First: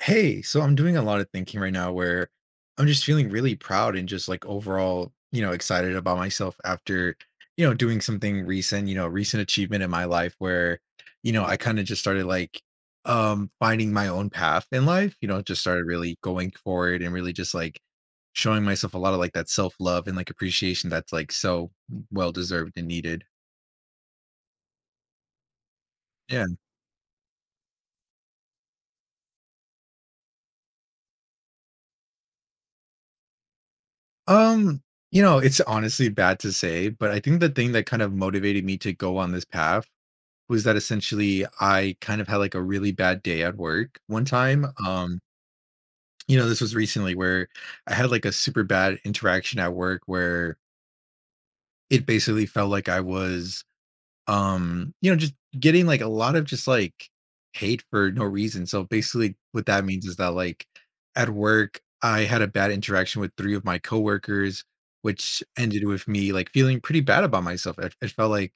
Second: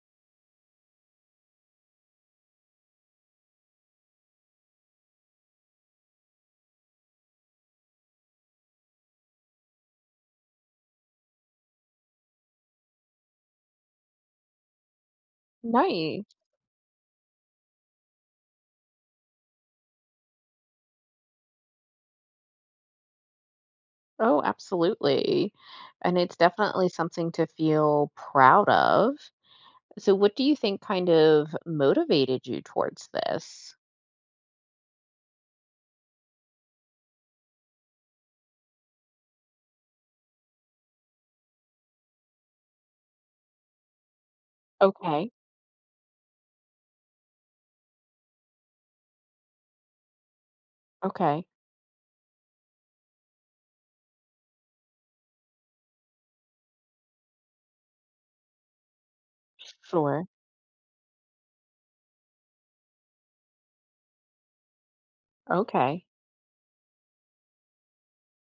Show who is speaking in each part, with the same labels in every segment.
Speaker 1: Hey, so I'm doing a lot of thinking right now where I'm just feeling really proud and just like overall, you know, excited about myself after, you know, doing something recent, you know, recent achievement in my life where, you know, I kind of just started like finding my own path in life, you know, just started really
Speaker 2: Nice.
Speaker 1: going forward and really just like showing myself a lot of like that self-love and like appreciation that's like so well deserved and needed.
Speaker 2: Oh, absolutely. And it's
Speaker 1: Yeah.
Speaker 2: definitely something to feel proud of. So, what do you think kind of motivated you towards this?
Speaker 1: Um, you know, it's honestly bad to say, but I think the thing that kind of motivated me to go on this path was that essentially I kind of had like a really bad day at work one time.
Speaker 2: Okay.
Speaker 1: You know, this was recently where I had like a super bad interaction at work where
Speaker 2: Okay.
Speaker 1: it basically felt like I was you know, just getting, like, a lot of just, like, hate for no reason. So, basically, what that means is
Speaker 2: Sure.
Speaker 1: that, like, at work, I had a bad interaction with 3 of my coworkers, which ended
Speaker 2: Okay.
Speaker 1: with me, like, feeling pretty bad about myself. It felt like,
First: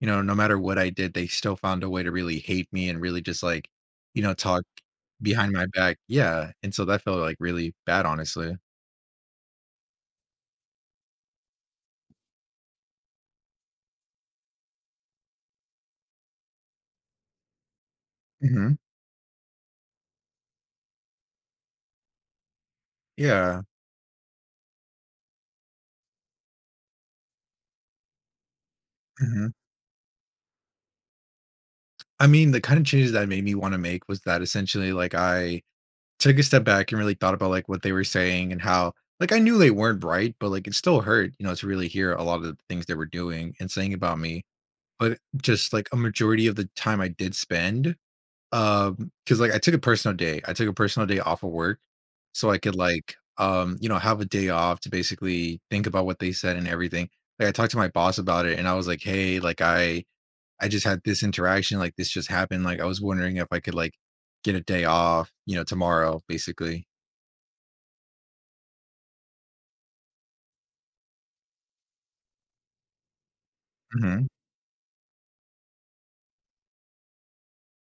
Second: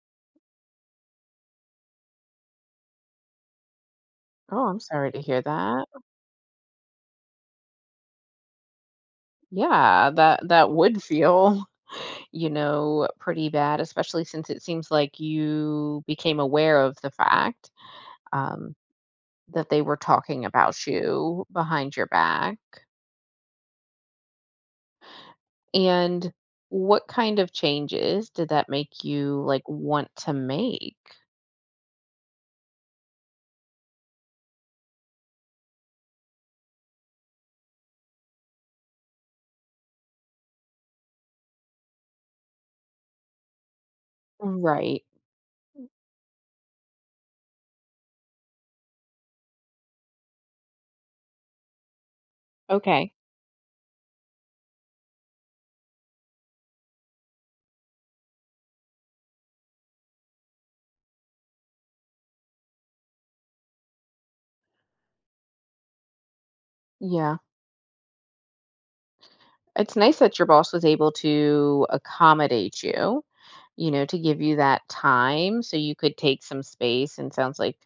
Speaker 1: you know, no matter what I did, they still found a way to really hate me and really just, like, you know, talk
Speaker 2: Oh, I'm sorry to hear
Speaker 1: behind my
Speaker 2: that.
Speaker 1: back. Yeah, and so that felt, like, really bad, honestly.
Speaker 2: Yeah, that would feel, pretty bad, especially since it seems like you became aware of the fact um,
Speaker 1: Mhm.
Speaker 2: that they were talking about you behind your back.
Speaker 1: Yeah.
Speaker 2: And what kind of changes did that make you
Speaker 1: Mhm.
Speaker 2: want to make?
Speaker 1: I mean, the kind of changes that made me wanna make was that essentially, like, I took a step back and really thought about like what they were saying and how like I knew they weren't right, but like it still hurt, you know, to really hear a lot of the things they were doing and saying about me.
Speaker 2: Right.
Speaker 1: But just like a majority of the time I did spend, because like I took a personal day. I took a personal day off of work so I could
Speaker 2: Okay.
Speaker 1: like you know, have a day off to basically think about what they said and everything. Like I talked to my boss about it and I was like, hey, like I just had this interaction, like this just happened. Like I was wondering if I could like get a day off, you know, tomorrow, basically.
Speaker 2: Yeah. It's nice that your boss was able to accommodate you, you know, to
Speaker 1: Mhm,
Speaker 2: give you that time so you could take some space and sounds like,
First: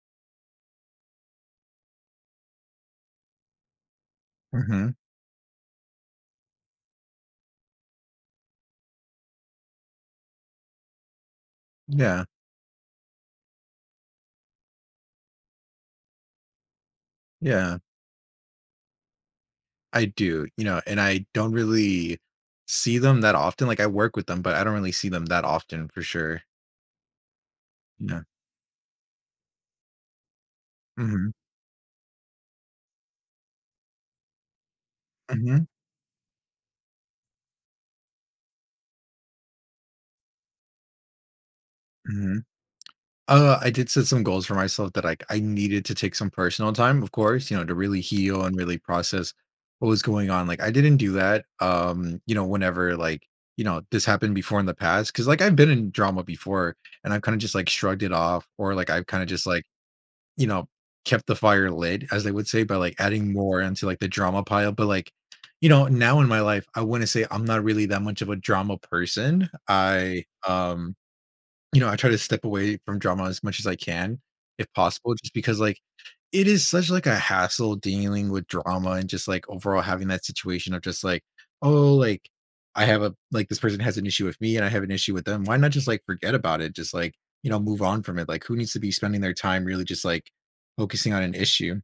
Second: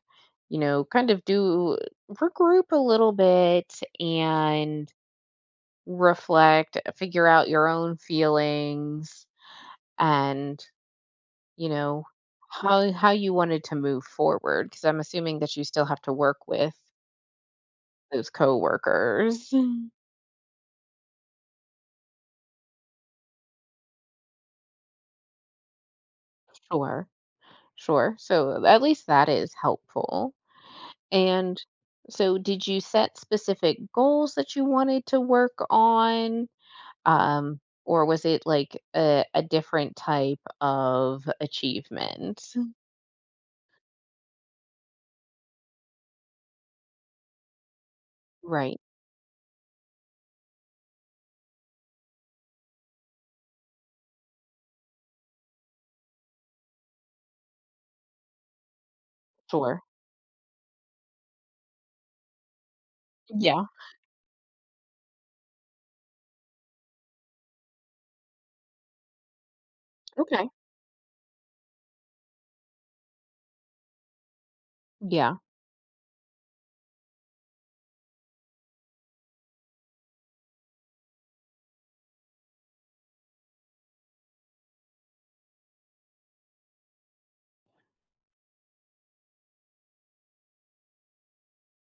Speaker 2: you know, kind of do regroup a little bit and
Speaker 1: mhm.
Speaker 2: reflect, figure out your own feelings and you know,
Speaker 1: Yeah,
Speaker 2: how you wanted to move forward, because I'm assuming that you still have to work with
Speaker 1: yeah,
Speaker 2: those coworkers. Mhm.
Speaker 1: I do, you know, and I don't really see them that often, like, I work with them, but I don't really see them that often for sure.
Speaker 2: Sure, sure.
Speaker 1: Yeah.
Speaker 2: So at least that is helpful.
Speaker 1: Mhm,
Speaker 2: And so, did you set specific goals that you wanted to work
Speaker 1: mhm,
Speaker 2: on? Um, or was it like a different type of
Speaker 1: mhm.
Speaker 2: achievement?
Speaker 1: I did set some goals for myself that, like, I needed to take some personal time, of course, you know, to really heal and really
Speaker 2: Right.
Speaker 1: process what was going on. Like, I didn't do that, you know, whenever, like, you know, this happened before in the past, because like, I've been in drama before, and I've kinda just, like, shrugged it off, or, like, I've kinda just, like,
Speaker 2: Sure.
Speaker 1: you know, kept the fire lit, as they would say, by like adding more
Speaker 2: Yeah.
Speaker 1: into like the drama pile. But like, you know, now in my life, I wouldn't say I'm not really that much of a drama person. I,
Speaker 2: Okay.
Speaker 1: um, you know, I try to step away from drama as much as I can, if possible, just
Speaker 2: Yeah.
Speaker 1: because like it is such like a hassle dealing with drama and just like overall having that situation of just like, oh, like I have a like this person has an issue with me and I have an issue with them. Why not just like forget about it? Just like, you know, move on from it. Like who needs to be spending their time really just like focusing on an issue?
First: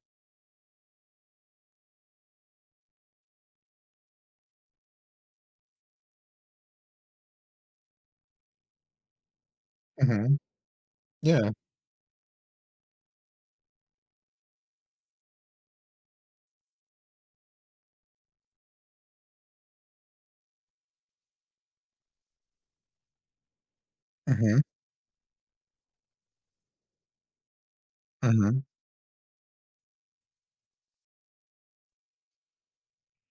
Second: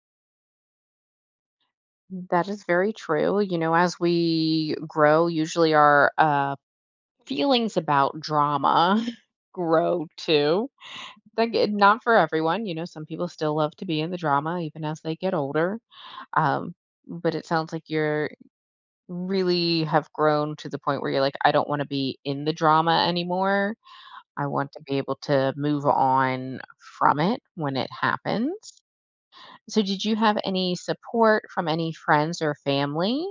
Speaker 2: That is very true. You know, as we grow, usually our feelings about drama grow
Speaker 1: hmm
Speaker 2: too.
Speaker 1: Yeah.
Speaker 2: Like, not for everyone, you know, some people still love to be in the drama even as they get older. Um, but it sounds like you're really have grown to the point where you're like, I don't want to be in the drama anymore. I
Speaker 1: hmm
Speaker 2: want to be able to move on from it when it
Speaker 1: hmm
Speaker 2: happens. So, did you have any support from any friends or family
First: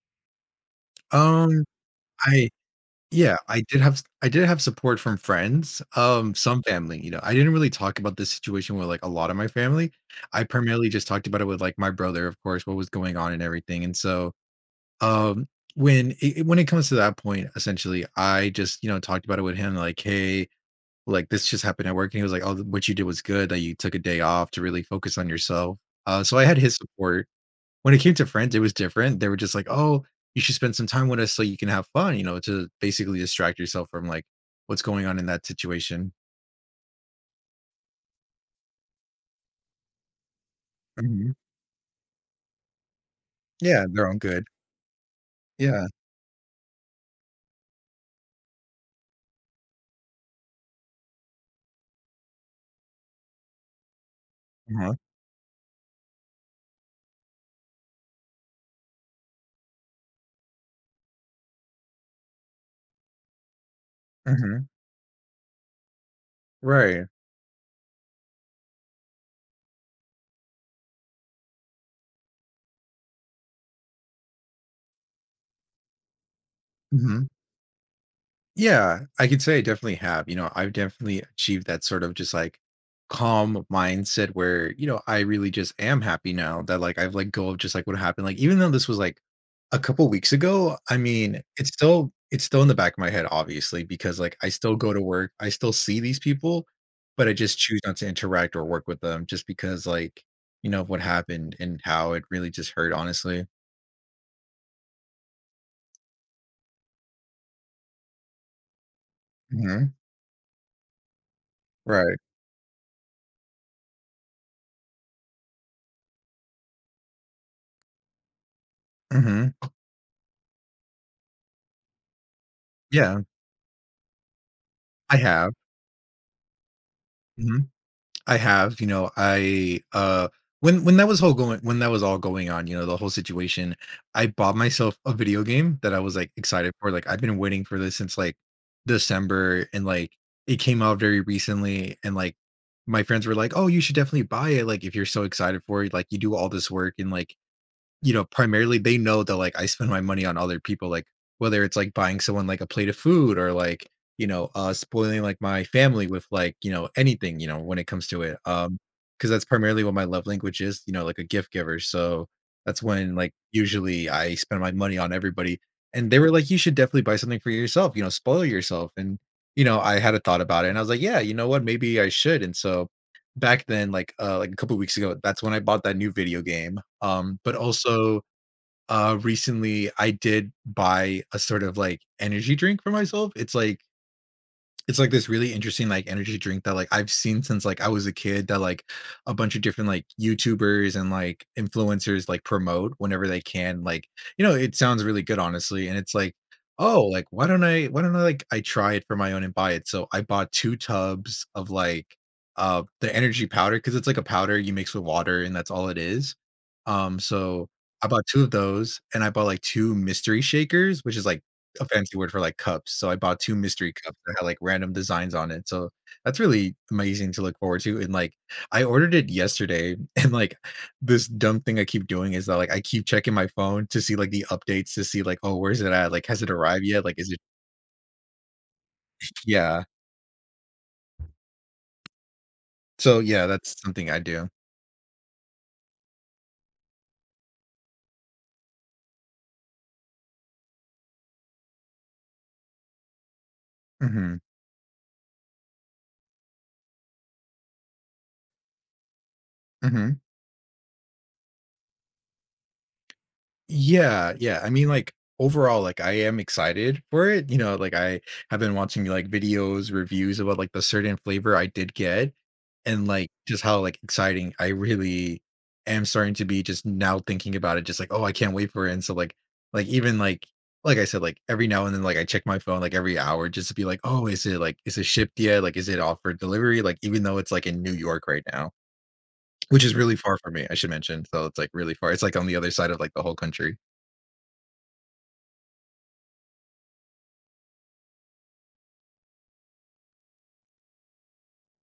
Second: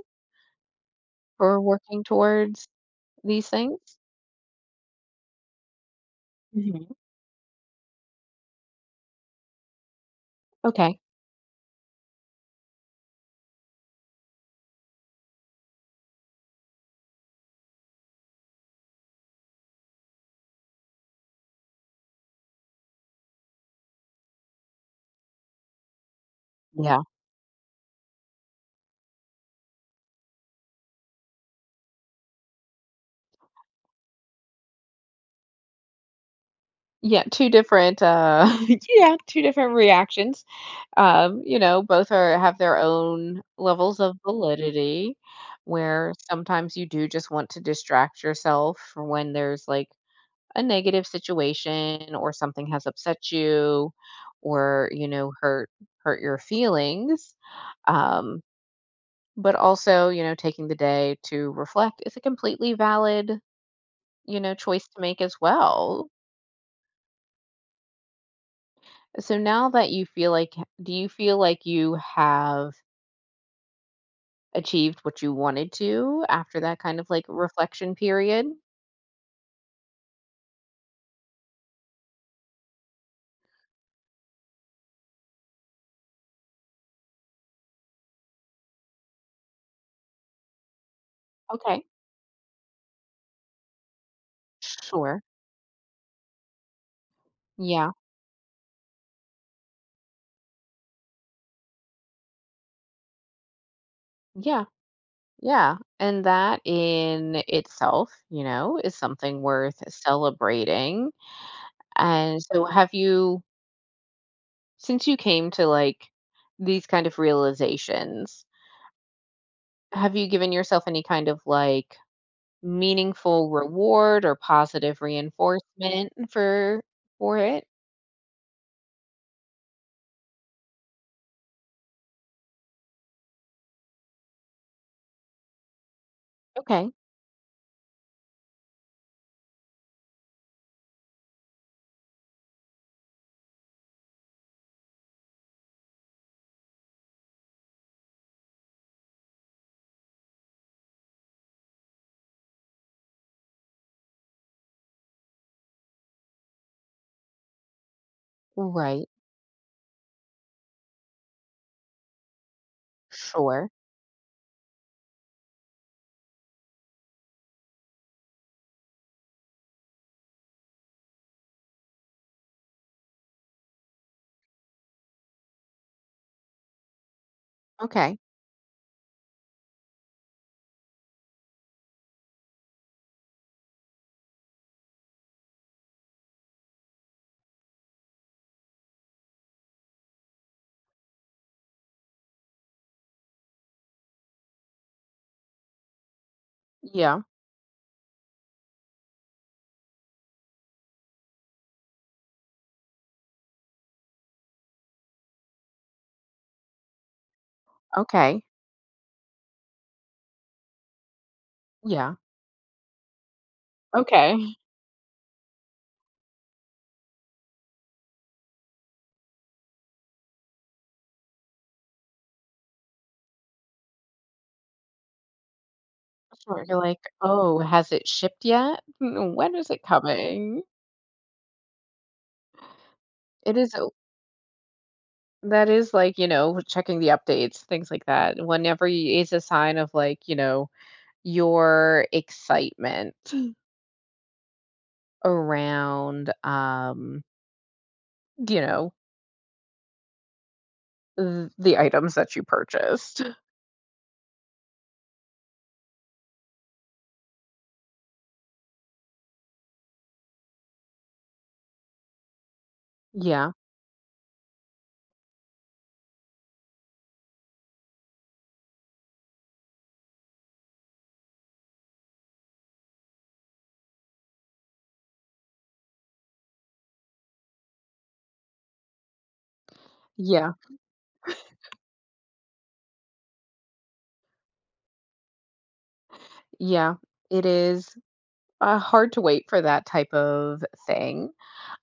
Speaker 2: for
Speaker 1: Um,
Speaker 2: working
Speaker 1: I
Speaker 2: towards
Speaker 1: Yeah,
Speaker 2: these things?
Speaker 1: I did have support from friends, some
Speaker 2: Hmm.
Speaker 1: family, you know, I didn't really talk about this situation with, like, a lot of my family. I primarily
Speaker 2: Okay.
Speaker 1: just talked about it with, like, my brother, of course, what was going on and everything, and so, um, when it comes to that point, essentially, I just, you know, talked about it with him, like, "Hey, like, this just happened at work," and he was like, "Oh, what you did was good, that you took a day off to really focus on yourself." So I had his support. When it came to friends, it was different. They were just like, "Oh, you should spend some time with us so you can have fun," you know, to basically distract yourself from, like, what's going on in that situation.
Speaker 2: Yeah, 2 different, yeah, 2 different reactions.
Speaker 1: Mhm.
Speaker 2: You know, both are have their own
Speaker 1: Yeah,
Speaker 2: levels
Speaker 1: they're all
Speaker 2: of
Speaker 1: good.
Speaker 2: validity,
Speaker 1: Yeah.
Speaker 2: where sometimes you do just want to distract yourself from when there's, like, a negative situation or something has upset you or,
Speaker 1: Uh-huh.
Speaker 2: you know, hurt your feelings. Um, but also, you know, taking the day to reflect is a completely valid, you know,
Speaker 1: Mhm.
Speaker 2: choice to make as well.
Speaker 1: Right.
Speaker 2: So now that you feel like do you feel like you have achieved what you wanted to after that kind of like
Speaker 1: Mhm.
Speaker 2: reflection period?
Speaker 1: Yeah, I could say I definitely have. You know, I've definitely achieved that sort of just like calm mindset where, you know, I really just am happy now that like I've let go of just like what happened. Like even though this was like a couple weeks ago, I mean, it's
Speaker 2: Okay.
Speaker 1: still it's still in the back of my head, obviously, because like I still go to
Speaker 2: Sure.
Speaker 1: work, I still see these people, but I just choose
Speaker 2: Yeah.
Speaker 1: not to interact or work with them just because like, you know, of what happened and how it really just hurt, honestly.
Speaker 2: Yeah. Yeah. And that in itself, you know, is something worth
Speaker 1: hmm
Speaker 2: celebrating.
Speaker 1: Right.
Speaker 2: And so have you since you came to like these kind of realizations,
Speaker 1: hmm
Speaker 2: have you given yourself any kind of like
Speaker 1: Yeah,
Speaker 2: meaningful reward or positive
Speaker 1: I have.
Speaker 2: reinforcement for
Speaker 1: Mm-hmm.
Speaker 2: it?
Speaker 1: I have, you know, I when that was all going on, you know, the whole situation, I bought myself a video game that I was like excited for.
Speaker 2: Okay.
Speaker 1: Like I've been waiting for this since like December and like it came out very recently and like my friends were like, "Oh, you should definitely buy it like if you're so excited for it. Like you do all this work and like you know, primarily they know that like I spend my money on other people, like whether it's like buying someone like a plate of food or like, you know, spoiling like my family with like, you know, anything, you know, when it comes to it.
Speaker 2: Right.
Speaker 1: Because that's primarily what my love language is, you know, like a gift giver. So that's when like
Speaker 2: Sure.
Speaker 1: usually I spend my money on everybody. And they were like, you should definitely buy something for yourself, you know, spoil yourself. And, you know, I had a thought about it and I was like, yeah, you know what, maybe I should. And so back then, like, a couple weeks ago, that's when I bought that new video game, but
Speaker 2: Okay.
Speaker 1: also, recently I did buy a sort of, like, energy drink for myself. It's like this really interesting, like, energy drink that, like, I've seen since, like, I was a kid that, like, a bunch of different, like, YouTubers and, like, influencers, like, promote whenever they can, like, you know, it sounds really good, honestly, and it's like, "Oh,
Speaker 2: Yeah.
Speaker 1: like, why don't I, like, I try it for my own and buy it?" So I bought 2 tubs of, like, the energy powder because it's like a powder you mix with water and that's all it is. So I bought
Speaker 2: Okay.
Speaker 1: 2 of those and I bought, like, 2 mystery shakers, which is, like, a
Speaker 2: Yeah.
Speaker 1: fancy word for, like, cups, so I bought 2 mystery cups that had,
Speaker 2: Okay.
Speaker 1: like, random designs on it, so that's really amazing to look forward to, and, like, I ordered it yesterday, and, like, this dumb thing I keep doing is that, like, I keep checking my phone to see, like, the updates to see, like, "Oh, where's it at?" Like, "Has it
Speaker 2: Sure. You're
Speaker 1: arrived
Speaker 2: like,
Speaker 1: yet?" Like, "Is it"
Speaker 2: oh, has it shipped yet? Mm, when is
Speaker 1: Yeah.
Speaker 2: it coming?
Speaker 1: So, yeah,
Speaker 2: It is.
Speaker 1: that's something I do.
Speaker 2: That is like, you know, checking the updates, things like that. Whenever you, is a sign of like, you know, your excitement
Speaker 1: Mhm.
Speaker 2: around, you know,
Speaker 1: Mhm.
Speaker 2: the items that you purchased.
Speaker 1: Yeah, yeah. I mean, like, overall, like, I am excited for it, you know, like, I have been watching, like, videos, reviews about, like, the certain flavor I did get and, like,
Speaker 2: Yeah.
Speaker 1: just how, like, exciting I really am starting to be just now thinking about it, just like, "Oh, I can't wait for it," and so, like, even, like I said, like, every now and then, like, I check my phone, like, every hour just to be like, "Oh, is it, is it shipped yet? Like, is it off for delivery?" Like, even though it's, like, in New York right now, which is really far from
Speaker 2: Yeah.
Speaker 1: me, I should mention, so it's, like, really far. It's, like, on the other side of, like, the whole country.
Speaker 2: Yeah. It is hard to wait for that type of thing.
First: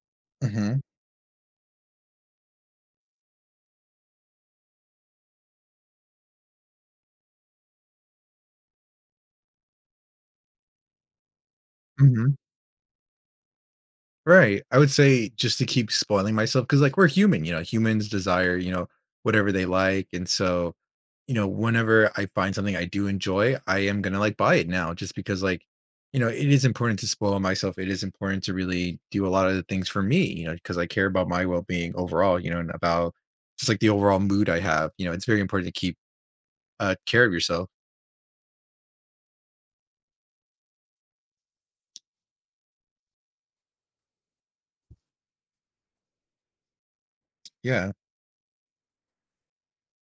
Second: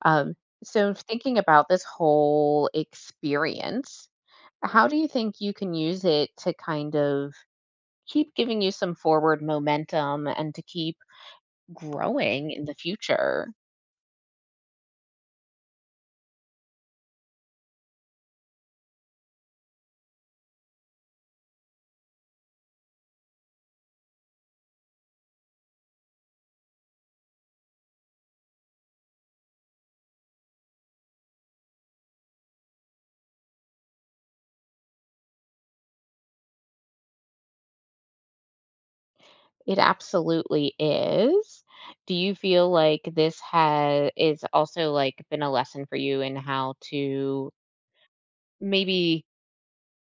Speaker 2: Um,
Speaker 1: Mhm,
Speaker 2: so thinking about this whole experience, how do you think you can use it to kind of keep giving you some forward momentum and to keep
Speaker 1: mhm.
Speaker 2: growing in the future?
Speaker 1: Right. I would say just to keep spoiling myself because, like, we're human, you know, humans desire, you know, whatever they like, and so, you know, whenever I find something I do enjoy, I am gonna, like, buy it now just because, like, you know, it is important to spoil myself. It is important to really do a lot of the things for me, you know, because I care about my well-being overall, you know, and about just, like, the overall mood I have, you know, it's very important to keep, care of yourself.
Speaker 2: It absolutely is. Do you feel like this has is also like been a lesson for you in how to
Speaker 1: Yeah.
Speaker 2: maybe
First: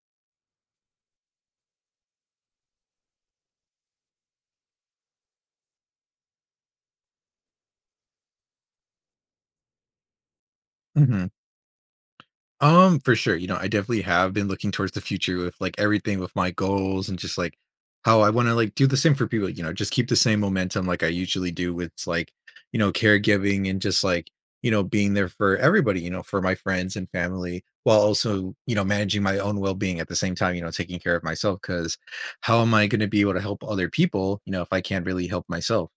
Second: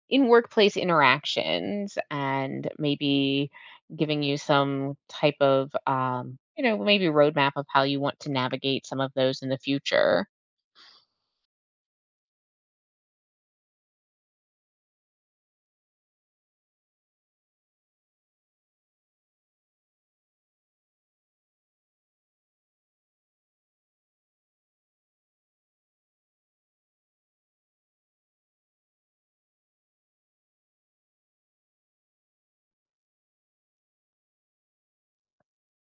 Speaker 2: in workplace interactions and maybe giving you some type of you know, maybe roadmap of how you want to navigate some of those in the future?
Speaker 1: Mhm. For sure. You know, I definitely have been looking towards the future with like everything with my goals and just like how I want to like do the same for people, you know, just keep the same momentum like I usually do with like, you know, caregiving and just like, you know, being there for everybody, you know, for my friends and family while also, you know, managing my own well-being at the same time, you know, taking care of myself because how am I going to be able to help other people, you know, if I can't really help myself?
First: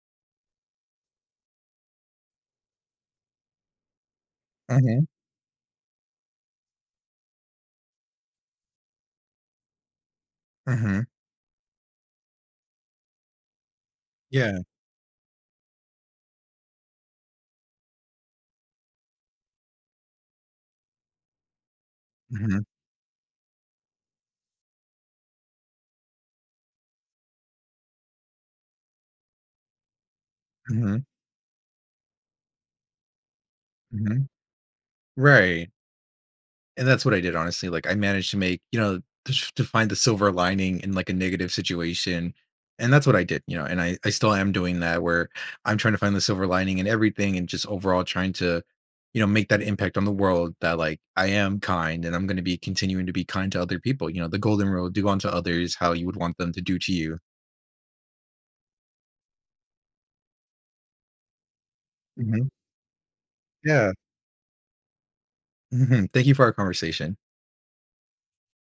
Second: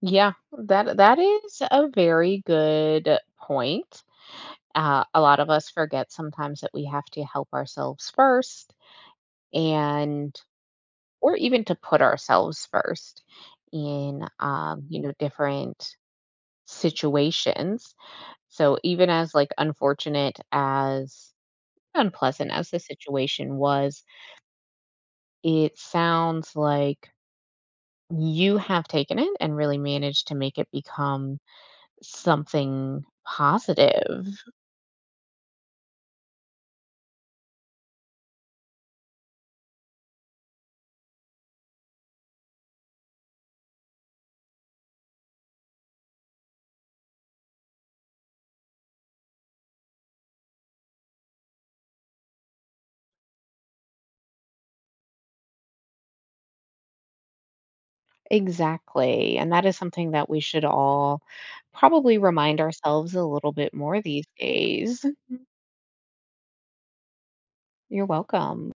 Speaker 2: Yeah, that is a very good point.
Speaker 1: Mhm.
Speaker 2: A lot of us forget sometimes that we have to help ourselves first and
Speaker 1: Mhm.
Speaker 2: or even to put ourselves first in,
Speaker 1: Yeah.
Speaker 2: you know, different situations. So even as like unfortunate as unpleasant
Speaker 1: Mhm.
Speaker 2: as the situation was, it sounds like you have taken it and really managed to make it
Speaker 1: Mhm.
Speaker 2: become something positive.
Speaker 1: Mhm. Right. And that's what I did, honestly, like, I managed to make you know, to find the silver lining in, like, a negative situation, and that's what I did, you know, and I still am doing that where I'm trying to find the silver lining in everything and just overall trying to, you know, make that impact on the world that, like, I am kind and I'm gonna be continuing to be kind to other people, you know, the golden rule, do unto others how you would want them to do to you.
Speaker 2: Exactly. And that is something that we should all probably
Speaker 1: Mhm.
Speaker 2: remind ourselves a little bit
Speaker 1: Yeah.
Speaker 2: more these days.
Speaker 1: Mhm. Thank you for our conversation.
Speaker 2: You're welcome.